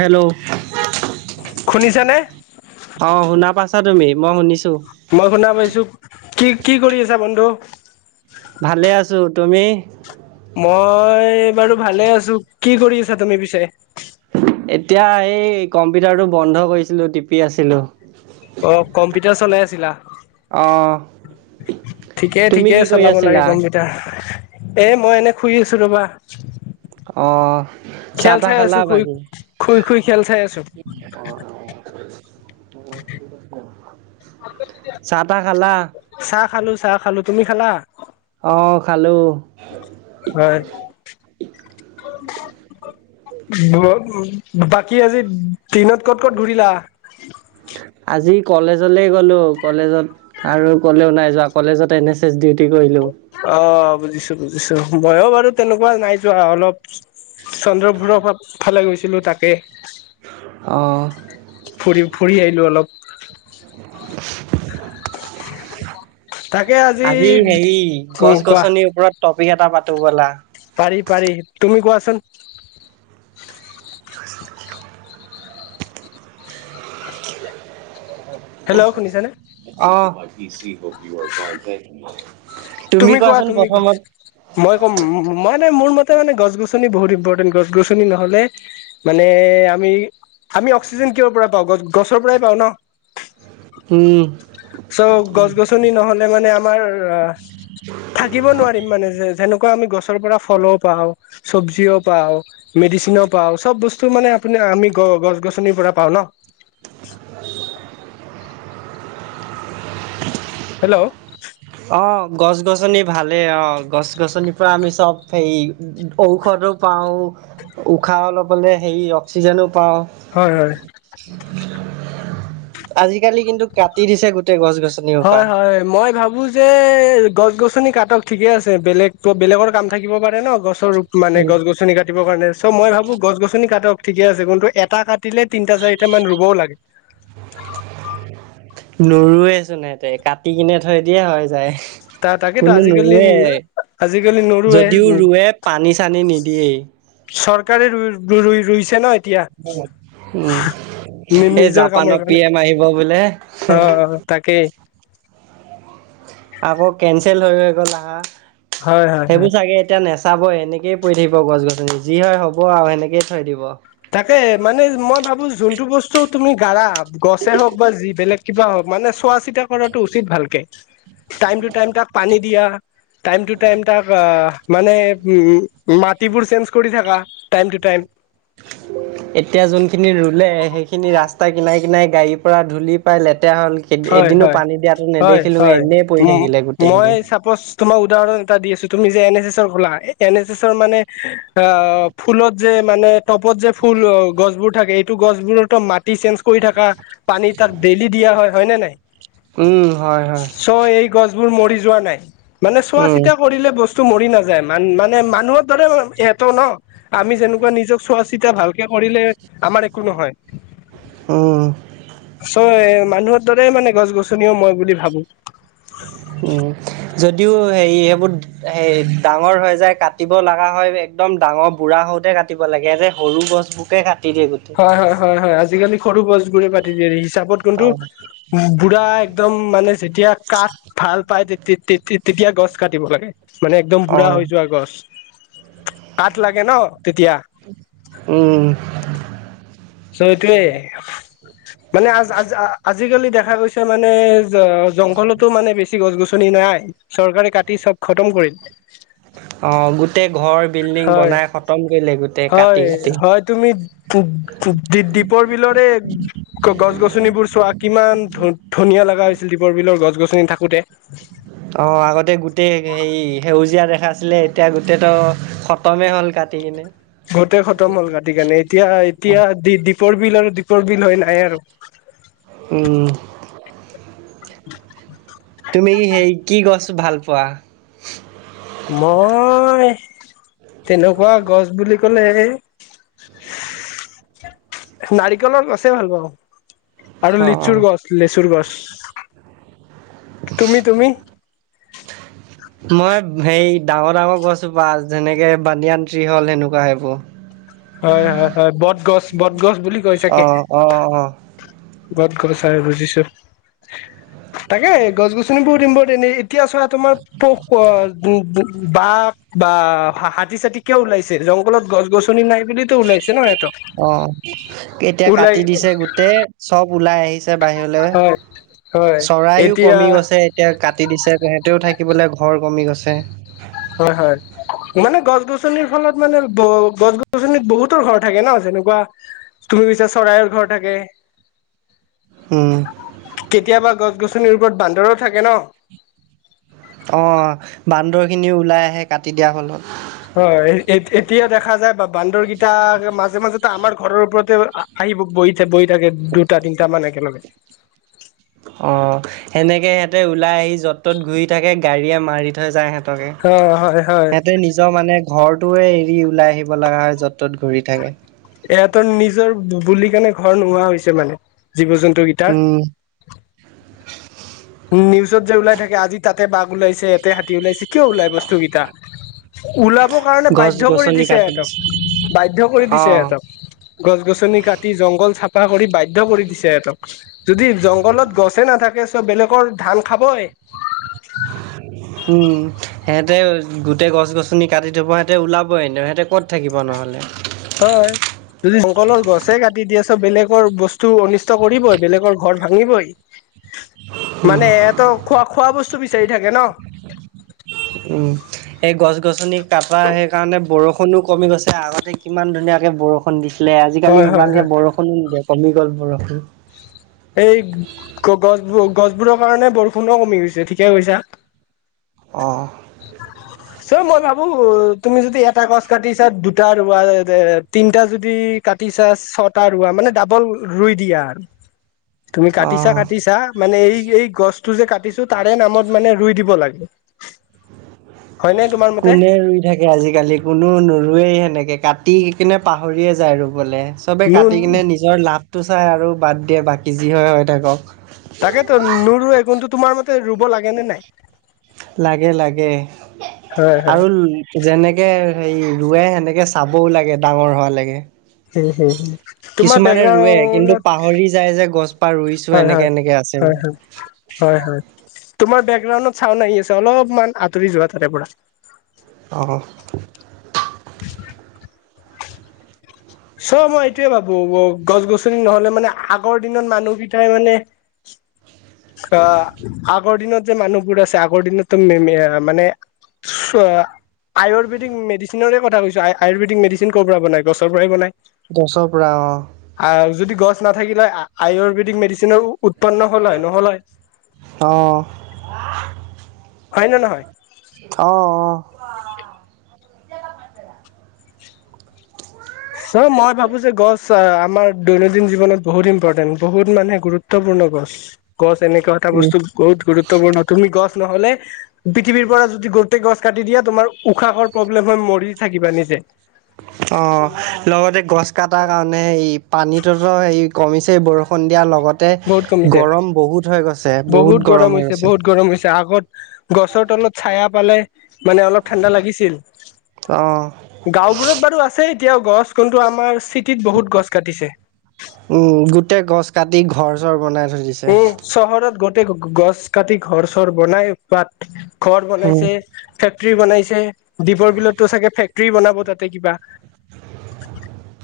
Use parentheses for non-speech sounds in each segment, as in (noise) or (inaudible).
Hello. শুনিছানে? অ' শুনা পাইছা তুমি মই শুনিছোঁ। মই শুনা পাইছোঁ কি কি কৰি আছা বন্ধু। ভালে আছোঁ তুমি। মই বাৰু ভালে আছোঁ কি কৰি আছা তুমি পিছে। এতিয়া এই কম্পিউটাৰটো বন্ধ কৰিছিলোঁ টিপি আছিলোঁ। অ কম্পিউটাৰ চলাই আছিলা। অ ঠিকেই তুমি কি ঠিকেই কৰি চলাব লাগে আছিলা কম্পিউ। এ মই এনে শুই আছোঁ ৰবা। অ চাহ খেল তাহ চাই খালা আছোঁ শুই বাকী শুই শুই খেল চাই আছোঁ। চাহ তাহ খালা? চাহ খালোঁ চাহ খালোঁ, তুমি খালা? অ' খালোঁ। হয়। বাকী আজি দিনত ক'ত ক'ত ঘূৰিলা। আজি কলেজলৈ গ'লোঁ কলেজত। আৰু ক'লেও নাই যোৱা কলেজত এন এছ এছ ডিউটি কৰিলোঁ। অ' বুজিছোঁ বুজিছোঁ মইো বাৰু তেনেকুৱা নাই যোৱা অলপ। চন্দ্ৰপুৰৰ ফালে গৈছিলোঁ তাকে। অ'। ফুৰি আহিলোঁ। (inaudible) আজি হেৰি উম গছ কোৱা গছনিৰ ওপৰত টপিক এটা পাতো বলা। পাৰি পাৰি তুমি কোৱাচোন? হেল্ল' শুনিছানে? অ', তুমি কোৱা কোৱাচোন তুমি কোৱা প্ৰথমত। মই ক'ম মইে মোৰ মতে মানে গছ গছনি বহুত ইম্পৰ্টেণ্ট গছ গছনি নহলে। মানে, আমি আমি অক্সিজেন কিয়ৰ পৰা পাওঁ, গছ গছৰ পৰাই পাও ন। উম চ' গছ-গছনি নহ'লে মানে আমাৰ থাকিব নোৱাৰিম মানে, যে যেনেকুৱা আমি গছৰ পৰা ফলও পাওঁ, চব্জিও পাওঁ। মেডিচনো পাও, চব বস্তু মানে আপুনি, আমি গছ-গছনিৰ পৰা পাওঁ ন। (inaudible) হেল্ল'। অ', গছ-গছনি ভালেই অ', গছ-গছনিৰ পৰা আমি চব সেই ঔষধো পাওঁ, উশাহ ল'বলে হেৰি অক্সিজেনো পাওঁ। হয়, হয়। আজিকালি কিন্তু, কাটি দিছে গোটেই গছ-গছনি। হয়, হয়, মই ভাবো যে গছ-গছনি কাটক ঠিকে আছে, বেলেগ বেলেগৰ কাম থাকিব পাৰে ন গছ ৰপ মানে গছ-গছনি কাটিব কাৰণে চ' মই ভাবো গছ-গছনি কাটক, ঠিকে আছে কিন্তু এটা ক কতিলে, তিনিটা চাৰিটা মান ৰুবও লাগে। নৰুৱে তেনেকে কাটি কিনে থৈ দিয়ে হয় যায়। ত তাকেতো কোনো আজিকালি নুৰুৱেই। আজিকালি নো যদিও ৰোৱে, পানী-চানী নিদিয়েই। চৰকাৰে ৰই ৰুইছে ন এতিয়া। উম, এই নিজৰ কামৰ জাপানৰ পি এম আহিব বোলে। তাকে। আকৌ কেনচেল হৈ হৈ গ'ল আহা, হয় হয় হয় সেইবোৰ চাগে এতিয়া নেচ চাব পৰি থাকিব গছ যি হয় হ'ব আৰু সেনেকয়ে থৈ দিব। তাকে মানে মই যোনটো বস্তু তুমি গাৰা গছে হওঁক বা যিবেলেগ কিবা হওক মানে চোৱা-চিতা, কৰাটো উচিত ভালকে। টাইম টু টাইম তাক পানী দিয়া, টাইম টু টাইম তাক মানে উম, মাটিবোৰ চেঞ্জ কৰি থাকা টাইম টু টাইম। এতিয়া যোনখিনি ৰুলে, সেইখিনি ৰাস্তা ৰাস্তা কিনাই, কিনাই গাড়ীৰ পৰা ধূলি পাই লেতেৰা হ'ল। হয় এদিনো হয় পানী দিয়া হয় নেদেখিলোঙে, এনেই পৰি থাকিলে গোটেইখিনি। তোমাৰ উদাহৰণ এটা দি আছো, তুমি যে এন এছ এছৰ খোলা এন এছ এছৰ মানে ফুলত যে মানে টপত যে ফুল গছবোৰ থাকে এইটো গছবোৰতো মাত চেঞ্জ কৰি থকা, পানী তাত ডেইলি দিয়া হয় নে নাই। উম হয় হয় চ', এই গছবোৰ মৰি যোৱা নাই, মানে চোৱা উম চিতা কৰিলে বস্তু মৰি নাযায়, মানে মানুহৰ দৰে সিঁহতটো ন আমি যেনেকুৱা নিজক তেতিয়া ভালকে কৰিলে, আমাৰ একো নহয়। চ', উম মানুহৰ দৰে মানে গছ-গছনিও মই বুলি ভাবো। উম, যদিও হেৰি সেইবোৰ হেৰি ডাঙৰ হৈ যায়, কাটিব লগা হয়। একদম ডাঙৰ বুঢ়াওঁতে কাট লাগে যে, সৰু গছবোৰকে কাটি দিয়ে গোটেই। হয়, হয়, হয়, হয়, আজিকালি সৰু গছবোৰে কাটি দিয়ে হিচাপত অ কিন্তু পুৰা একদম মানে যেতিয়া কাঠ ভাল পায়, তে তেতিয়া গছ কাটিব লাগে। মানে একদম অ বুঢ়া হৈ যোৱা গছ, কাঠ লাগে ন তেতিয়া। উম। মানে সেইটোৱে, মানে আজ আজ আজিকালি দেখা গৈছে মানে জংঘলতো মানে বেছি গছ গছনি নাই। চৰকাৰে কাটি চব খতম কৰিল। অ', গোটেই ঘৰ বিল্ডিং হয় বনাই খতম কৰিলে গোটেই হয় কাটি কাটি। হয় তুমি দীপ-দীপৰ বিলৰে গছ গছনিবোৰ চোৱা কিমান ধ-ধুনীয়া লগা হৈছিল দীপৰ বিলৰ গছ গছনি থাকোতে। (inaudible) অ', আগতে গোটেই হেৰি সেউজীয়া দেখাইছিলে এতিয়া গোটেইটো খতমেই হ'ল কাটি কিনে। গোটোই খতম হ'ল কাটি কেনে এতিয়া এতিয়া দ্বীপৰ বিল আৰু দ্বীপৰ বিল হয় নাই আৰু। উম। (inaudible) তুমি সেই কি গছ ভাল পোৱা? মই‌ তেনেকুৱা গছ বুলি ক'লে নাৰিকলৰ গছে ভাল পাওঁ। আৰু অ লিচুৰ গছ লিচুৰ গছ, তুমি তুমি? (inaudible) মই হেৰি ডাঙৰ ডাঙৰ গছজোপা যেনেকে বানন্দীয়ান ট্ৰী হ'ল সেনেকুৱা সেইবোৰ। হয়, হয়, হয়, বটগছ বটগছ বুলি কয় অ চাগে। অ অ বটগছ আৰু বুজিছো। তাকে গছ গছনিবোৰ (unintelligible) এতিয়া চোৱা তোমাৰ পোক (unintelligible) বাঘ বা হাতী চাতী কিয় ওলাইছে জংঘলত গছ গছনি নাই ওলাইছে ন সিহঁতক অ', এতিয়া ওলাই কাটি দিছে গোটেই চব ওলাই আহিছে। বাহিৰলৈ হয় হয় চৰাইও এতিয়া কমি গৈছে। এতিয়া কাটি দিছে সিহঁতেও থাকিবলৈ ঘৰ কমি গৈছে। হয়, হয়। মানে গছ গছনিৰ ফলত মানে ব গছ গছনিত বহুতৰ ঘৰ থাকে ন যেনেকুৱা তুমি কৈছা চৰাইৰ ঘৰ থাকে। উম। কেতিয়াবা গছ গছনিৰ ওপৰত বান্দৰো থাকে ন। অ', বান্দৰখিনিও ওলাই আহে কাটি দিয়া ফলত। হয়, এ‌ এতিয়া দেখা যায় বা বান্দৰকিটা মাজে মাজেতো আমাৰ ঘৰৰ ওপৰতে আহি বহি-বহি থাকে বহি থাকে দুটা তিনিটা মান একেলগে। অ', সেনেকৈ সিহঁতে ওলাই আহি য'ত ত'ত ঘূৰি থাকে গাড়ীয়ে মাৰি থৈ যায়। অ হয় হয় সিহঁতে নিজৰ মানে ঘৰটোৱে এৰি ওলাই আহিব লগা হয় য'ত ত'ত ঘূৰি থাকে। ইহঁতৰ নিজৰ বুলি কেনে ঘৰ নোহোৱা হৈছে মানে জীৱ জন্তু কেইটাৰ উম। নিউজত যে ওলাই থাকে আজি তাতে বাঘ ওলাইছে ইয়াতে হাতী ওলাইছে কিয় ওলাই বস্তু কেইটা? ওলাব কাৰণে গছ বাধ্য কৰি গছনি দিছে কাটি সিহঁতক বাধ্য কৰি দিছে। অ' গছ গছনি কাটি জংঘল চাফা কৰি বাধ্য কৰি দিছে সিহঁতক। যদি জংঘলত গছে নাথাকে চব বেলেগৰ ধান খাবই। (inaudible) উম, সিহঁতে গোটেই গছ গছনি কাটি থব সিহঁতে ওলাব এনে সিহঁতে কত থাকিবা নহ'লে। হয়। যদি জংঘলৰ গছে কাটি দিয়া বেলেগৰ বস্তু অনিষ্ট কৰিবই বেলেগৰ ঘৰ ভাঙিবই। উম, মানে এ, ত খোৱা, খোৱা বস্তু বিচাৰি থাকে ন! উ। এ, গছ-গছনি, তাপা সেইকাৰণে বৰষুণো কমি গৈছে, আগতে কিমান ধুনীয়াকে বৰষুণ দিছিলে আজিকালি হয় হয় সিমানকে হয় বৰষুণো নিদিয়ে কমি গ'ল বৰষুণ। এই, গ-গছবোৰ গছবোৰৰ কাৰণে বৰষুণো কমি গৈছে ঠিকে কৈছা। অ'। চ, মই ভাবো তুমি যদি এটা গছ কাটিছা দুটা ৰুৱা (unintelligible) তিনটা যদি কাটিছা, ছটা ৰুৱা মানে ডাবল ৰুই দিয়া আৰু। তুমি কাটিছা, অ'। কাটিছা। মানে এই, এই গছটো যে কাটিছো তাৰে নামত মানে ৰুই দিব লাগে। হয়নে তোমাৰ মতে কোনে ৰুই থাকে আজিকালি কোনো নৰুৱেই সেনেকে কাটি কিনে পাহৰিয়ে যায় ৰুবলে। চবেই নো কাটিকনে নিজৰ লাভটো চাই আৰু বাদ দিয়ে বাকী যি হয় হৈ থাকক। তাকেতো নৰুৱে, কোনটো তোমাৰ মতে ৰুব লাগে নে নাই? লাগে, লাগে। হয় হয় আৰুল যেনেকে হেৰি ৰুৱে সেনেকে চাবও লাগে ডাঙৰ হোৱা লৈকে। হুম হুম হুম তোমাৰ কিছুমানে ৰুৱে, কিন্তু বেকগ্ৰাউণ্ডত পাহৰি যায় যে গছপা ৰুইছো। হয় এনেকে হয় এনেকে আছে হয় হয় (unintelligible) হয়, হয়। তোমাৰ বেকগ্ৰাউণ্ডত চাওন্দ আহি আছে, অলপমান আঁতৰি যোৱা তাৰে পৰা। অ'। চোৱা, মই এইটোয়ে ভাবো গছ-গছনি নহ'লে মানে, আগৰ দিনত মানুহকিটাই মানে অ', আগৰ দিনত যে মানুহবোৰ আছে, আগৰ দিনততো মে-মে মানে চোৱা আয়ুৰ্বেদিক মেডিচিনৰে কথা কৈছো, আয়ুৰ্বেদিক মেডিচিন ক'ৰ পৰা বনায়, গছৰ পৰাই বনায়। গছৰ পৰা অ'। আৰ যদি গছ নাথাকিলে আয়ুৰ্বেদিক মেডিচিনৰ উৎপন্ন হল হয়, নহল হয়। অ'। হয় নে নহয়? অ', অ'। চ, মই ভাবো যে, গছ আমাৰ দৈনন্দিন জীৱনত বহুত ইম্পৰ্টেণ্ট, বহুত মানে গুৰুত্বপূৰ্ণ গছ। গছ এনেকুৱা এটা উম বস্তু বহুত গুৰুত্বপূৰ্ণ তুমি গছ নহ'লে পৃথিৱীৰ পৰা যদি গোটেই গছ কাটি দিয়া, তোমাৰ উশাহৰ প্ৰব্লেম হয় মৰি থাকিবা নিজে। অ', লগতে গছ কাটাৰ কাৰণে হেই পানীটোতো হেৰি কমিছে বৰষুণ দিয়াৰ লগত। বহুত কমিছে। বহুত গৰম হৈছে, বহুত গৰম হৈছে, আগত গছৰ তলত ছায়া পালে মানে অলপ ঠাণ্ডা লাগিছিল। অ' গাঁওবোৰত বাৰু আছেই। এতিয়াও গছ, কোনটো আমাৰ চিটিত বহুত গছ কাটিছে। উ, গোটেই গছ কাটি ঘৰ চৰ বনাই থৈ দিছে। উম চহৰত গোটেই গ-গ-গছ কাটি ঘৰ চৰ বনাই পাত ঘৰ উম বনাইছে ফেক্ট্ৰী বনাইছে, দ্বীপৰ বিলতো চাগে ফেক্ট্ৰী বনাব তাতে কিবা।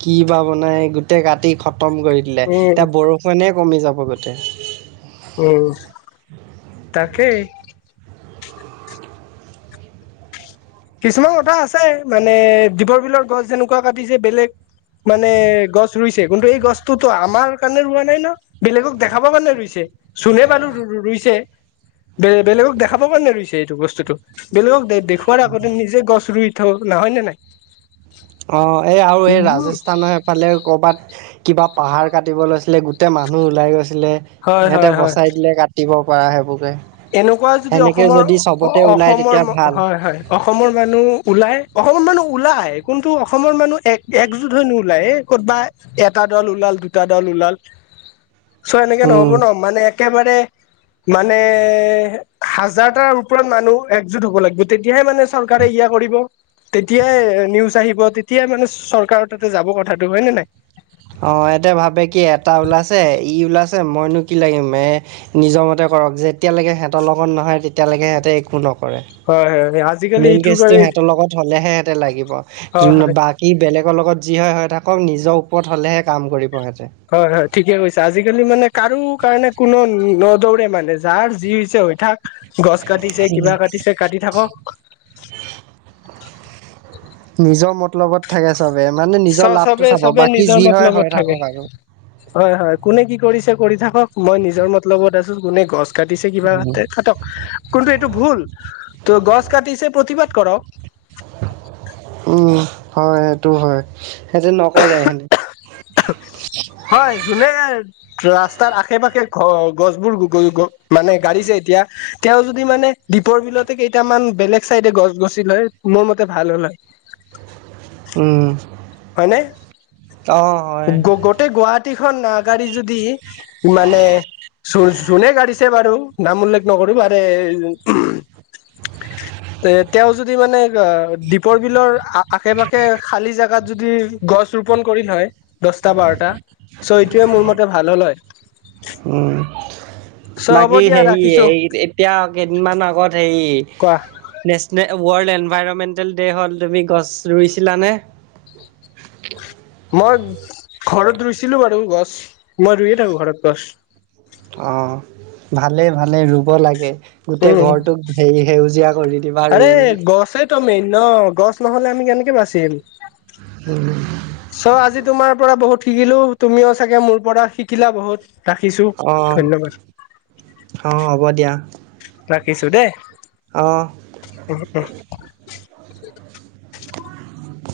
কি বা বনাই, গোটেই কাটি খতম কৰি দিলে। উম এতিয়া বৰষুণে কমি যাব গোটেই। অ'। তাকে। কিছুমান কথা আছে, মানে দীপৰ বিলৰ গছ যেনেকুৱা কাটিছে বেলেগ মানে, গছ ৰুইছে কিন্তু এই গছতোতো আমাৰ কাৰণে ৰোৱা নাই ন। বেলেগক দেখাব কাৰণে ৰুইছে, চোনে বাৰু ৰু-ৰু-ৰুইছে বে-বেলেগক দেখাব কাৰণে দিছে এইটো বস্তুটো, বেলেগক দেখুৱৱাৰ- আগতে নিজে গছ ৰুই- থৈক নহয় নে নাই। অঁ' এই আৰু এই ৰাজস্থানৰ- ফালে ক'ৰবাত কিবা পাহাৰ কাটিব লৈছিলে গোটেই মানুহ ওলাই গৈছিলে। হয় হয় সিহঁতে হয় বচাই দিলে কাটিব পাৰা সেইবোৰকে। এনেকুৱা যদি সেনেকে অসমৰ, যদি চবতে ওলাই অসমৰ তেতিয়া ভাল হয় হয়। অসমৰ মানুহ ওলাই। অসমৰ মানুহ ওলাই কিন্তু অসমৰ মানুহ এক একজোট হৈ নোলায়। কত'বা এটা দল ওলাল, দুটা দল ওলাল। (inaudible) চ' এনেকে নহ'ব উম ন' মানে একেবাৰে মানে- হাজাৰ তাৰ ওপৰত মানুহ একজুট হ'ব লাগিব তেতিয়াহে মানে চৰকাৰে ইয়া কৰিব। তেতিয়াই নিউজ আহিব, তেতিয়াই মানে চৰকাৰৰ তাতে যাব কথাটো। হয় নে নাই? অঁ' ইহঁতে ভাবে কি এটা ওলাইছে ই ওলাইছে মইনো কি লাগিম এই- নিজৰ মতে কৰক যেতিয়ালৈকে সিহঁতৰ লগত নহয় তেতিয়ালৈকে সিহঁতে একো নকৰে। হয় হয়। আজিকালি মেইন এইটোৰ কেছটো কাৰণে সিহঁতৰ লগত হ'লে হে সিহঁতে লাগিব হয় কিন্তু হয় বা কী বেলেগৰ লগত যি হয় হৈ থাকক নিজৰ ওপৰত হ'লে হে কৰিব সিহঁতে। হয় হয়, ঠিকে কৈছা, আজিকালি মানে কাৰো কাৰণে কোনো নদৌৰে মানে যাৰ যি হৈছে হৈ থাক। গছ কাটিছে কিবা কাটিছে কাটি থাকক। নিজৰ মতলবত- থাকে চবে মানে চ নিজৰ লাভটো চবে চাব চবে নিজৰ যি হয় মতলবত হৈ থাকে থাকক আৰু। হয় হয়। কোনে কি কৰিছে কৰি থাকক, মই নিজৰ মতলবত আছোঁ, কোনে গছ- কাটিছে কিবা কাটে কাটক কিন্তু এইটো ভুল, ত' গছ কাটিছে প্ৰতিবাদ কৰক। উমঁ' হয় সেইটো হয়। সেতি নকৰে সে হয় জোনে- ৰাস্তাৰ আশে পাশে ঘ গছবোৰ মানে গাড়িছে এতিয়া তেওঁ যদি মানে- দ্বীপৰ বিলতে কেইটামান বেলেগ চাইডে গছ গছি লয় মোৰ মতে ভাল হ'ল হয়। উমঁ। হয়নে। গোটেই গুৱাহাটী খন- গাড়ী যদি মানে যোনে গাড়িছে বাৰু- নাম উল্লেখ নকৰিবা দেই- এ তেওঁ যদি মানে দ্বীপৰ বিলৰ আশে পাশে খালি জেগা ত যদি গছ ৰোপন কৰিল হয়- দহটা বাৰটা চ' এইটোৱে মোৰ মতে ভাল হ'ল হয়। উমঁ। চ' হ'ব বাকী দিয়া হেৰি ৰাখিছো এই এতিয়া কেইদিনমান আগত হেৰি- কোৱা নেচনেল ৱৰ্ল্ড এনভাইৰমেণ্টেল ডে' হ'ল তুমি গছ ৰুইছিলানে? মই ঘৰত ৰুইছিলো বাৰু গছ, মই ৰুইয়ে থাকো ঘৰত গছ। অঁ' ভালে ভালে ৰুব লাগে। গোটেই উম ঘৰটোক হেৰি সেউজীয়া কৰি দিবা ৰুই ৰুই। দমেই ন' গছ নহ'লে আমি কেনেকে বাচিম। হ'ম। চ' আজি তোমাৰ পৰা বহুত শিকিলোঁ। তুমিও চাগে মোৰ পৰা শিকিলা বহুত। ৰাখিছো অঁ' ধন্যবাদ অঁ' হ'ব দিয়া। ৰাখিছো দে। অহ। অহ‌‌ অহ।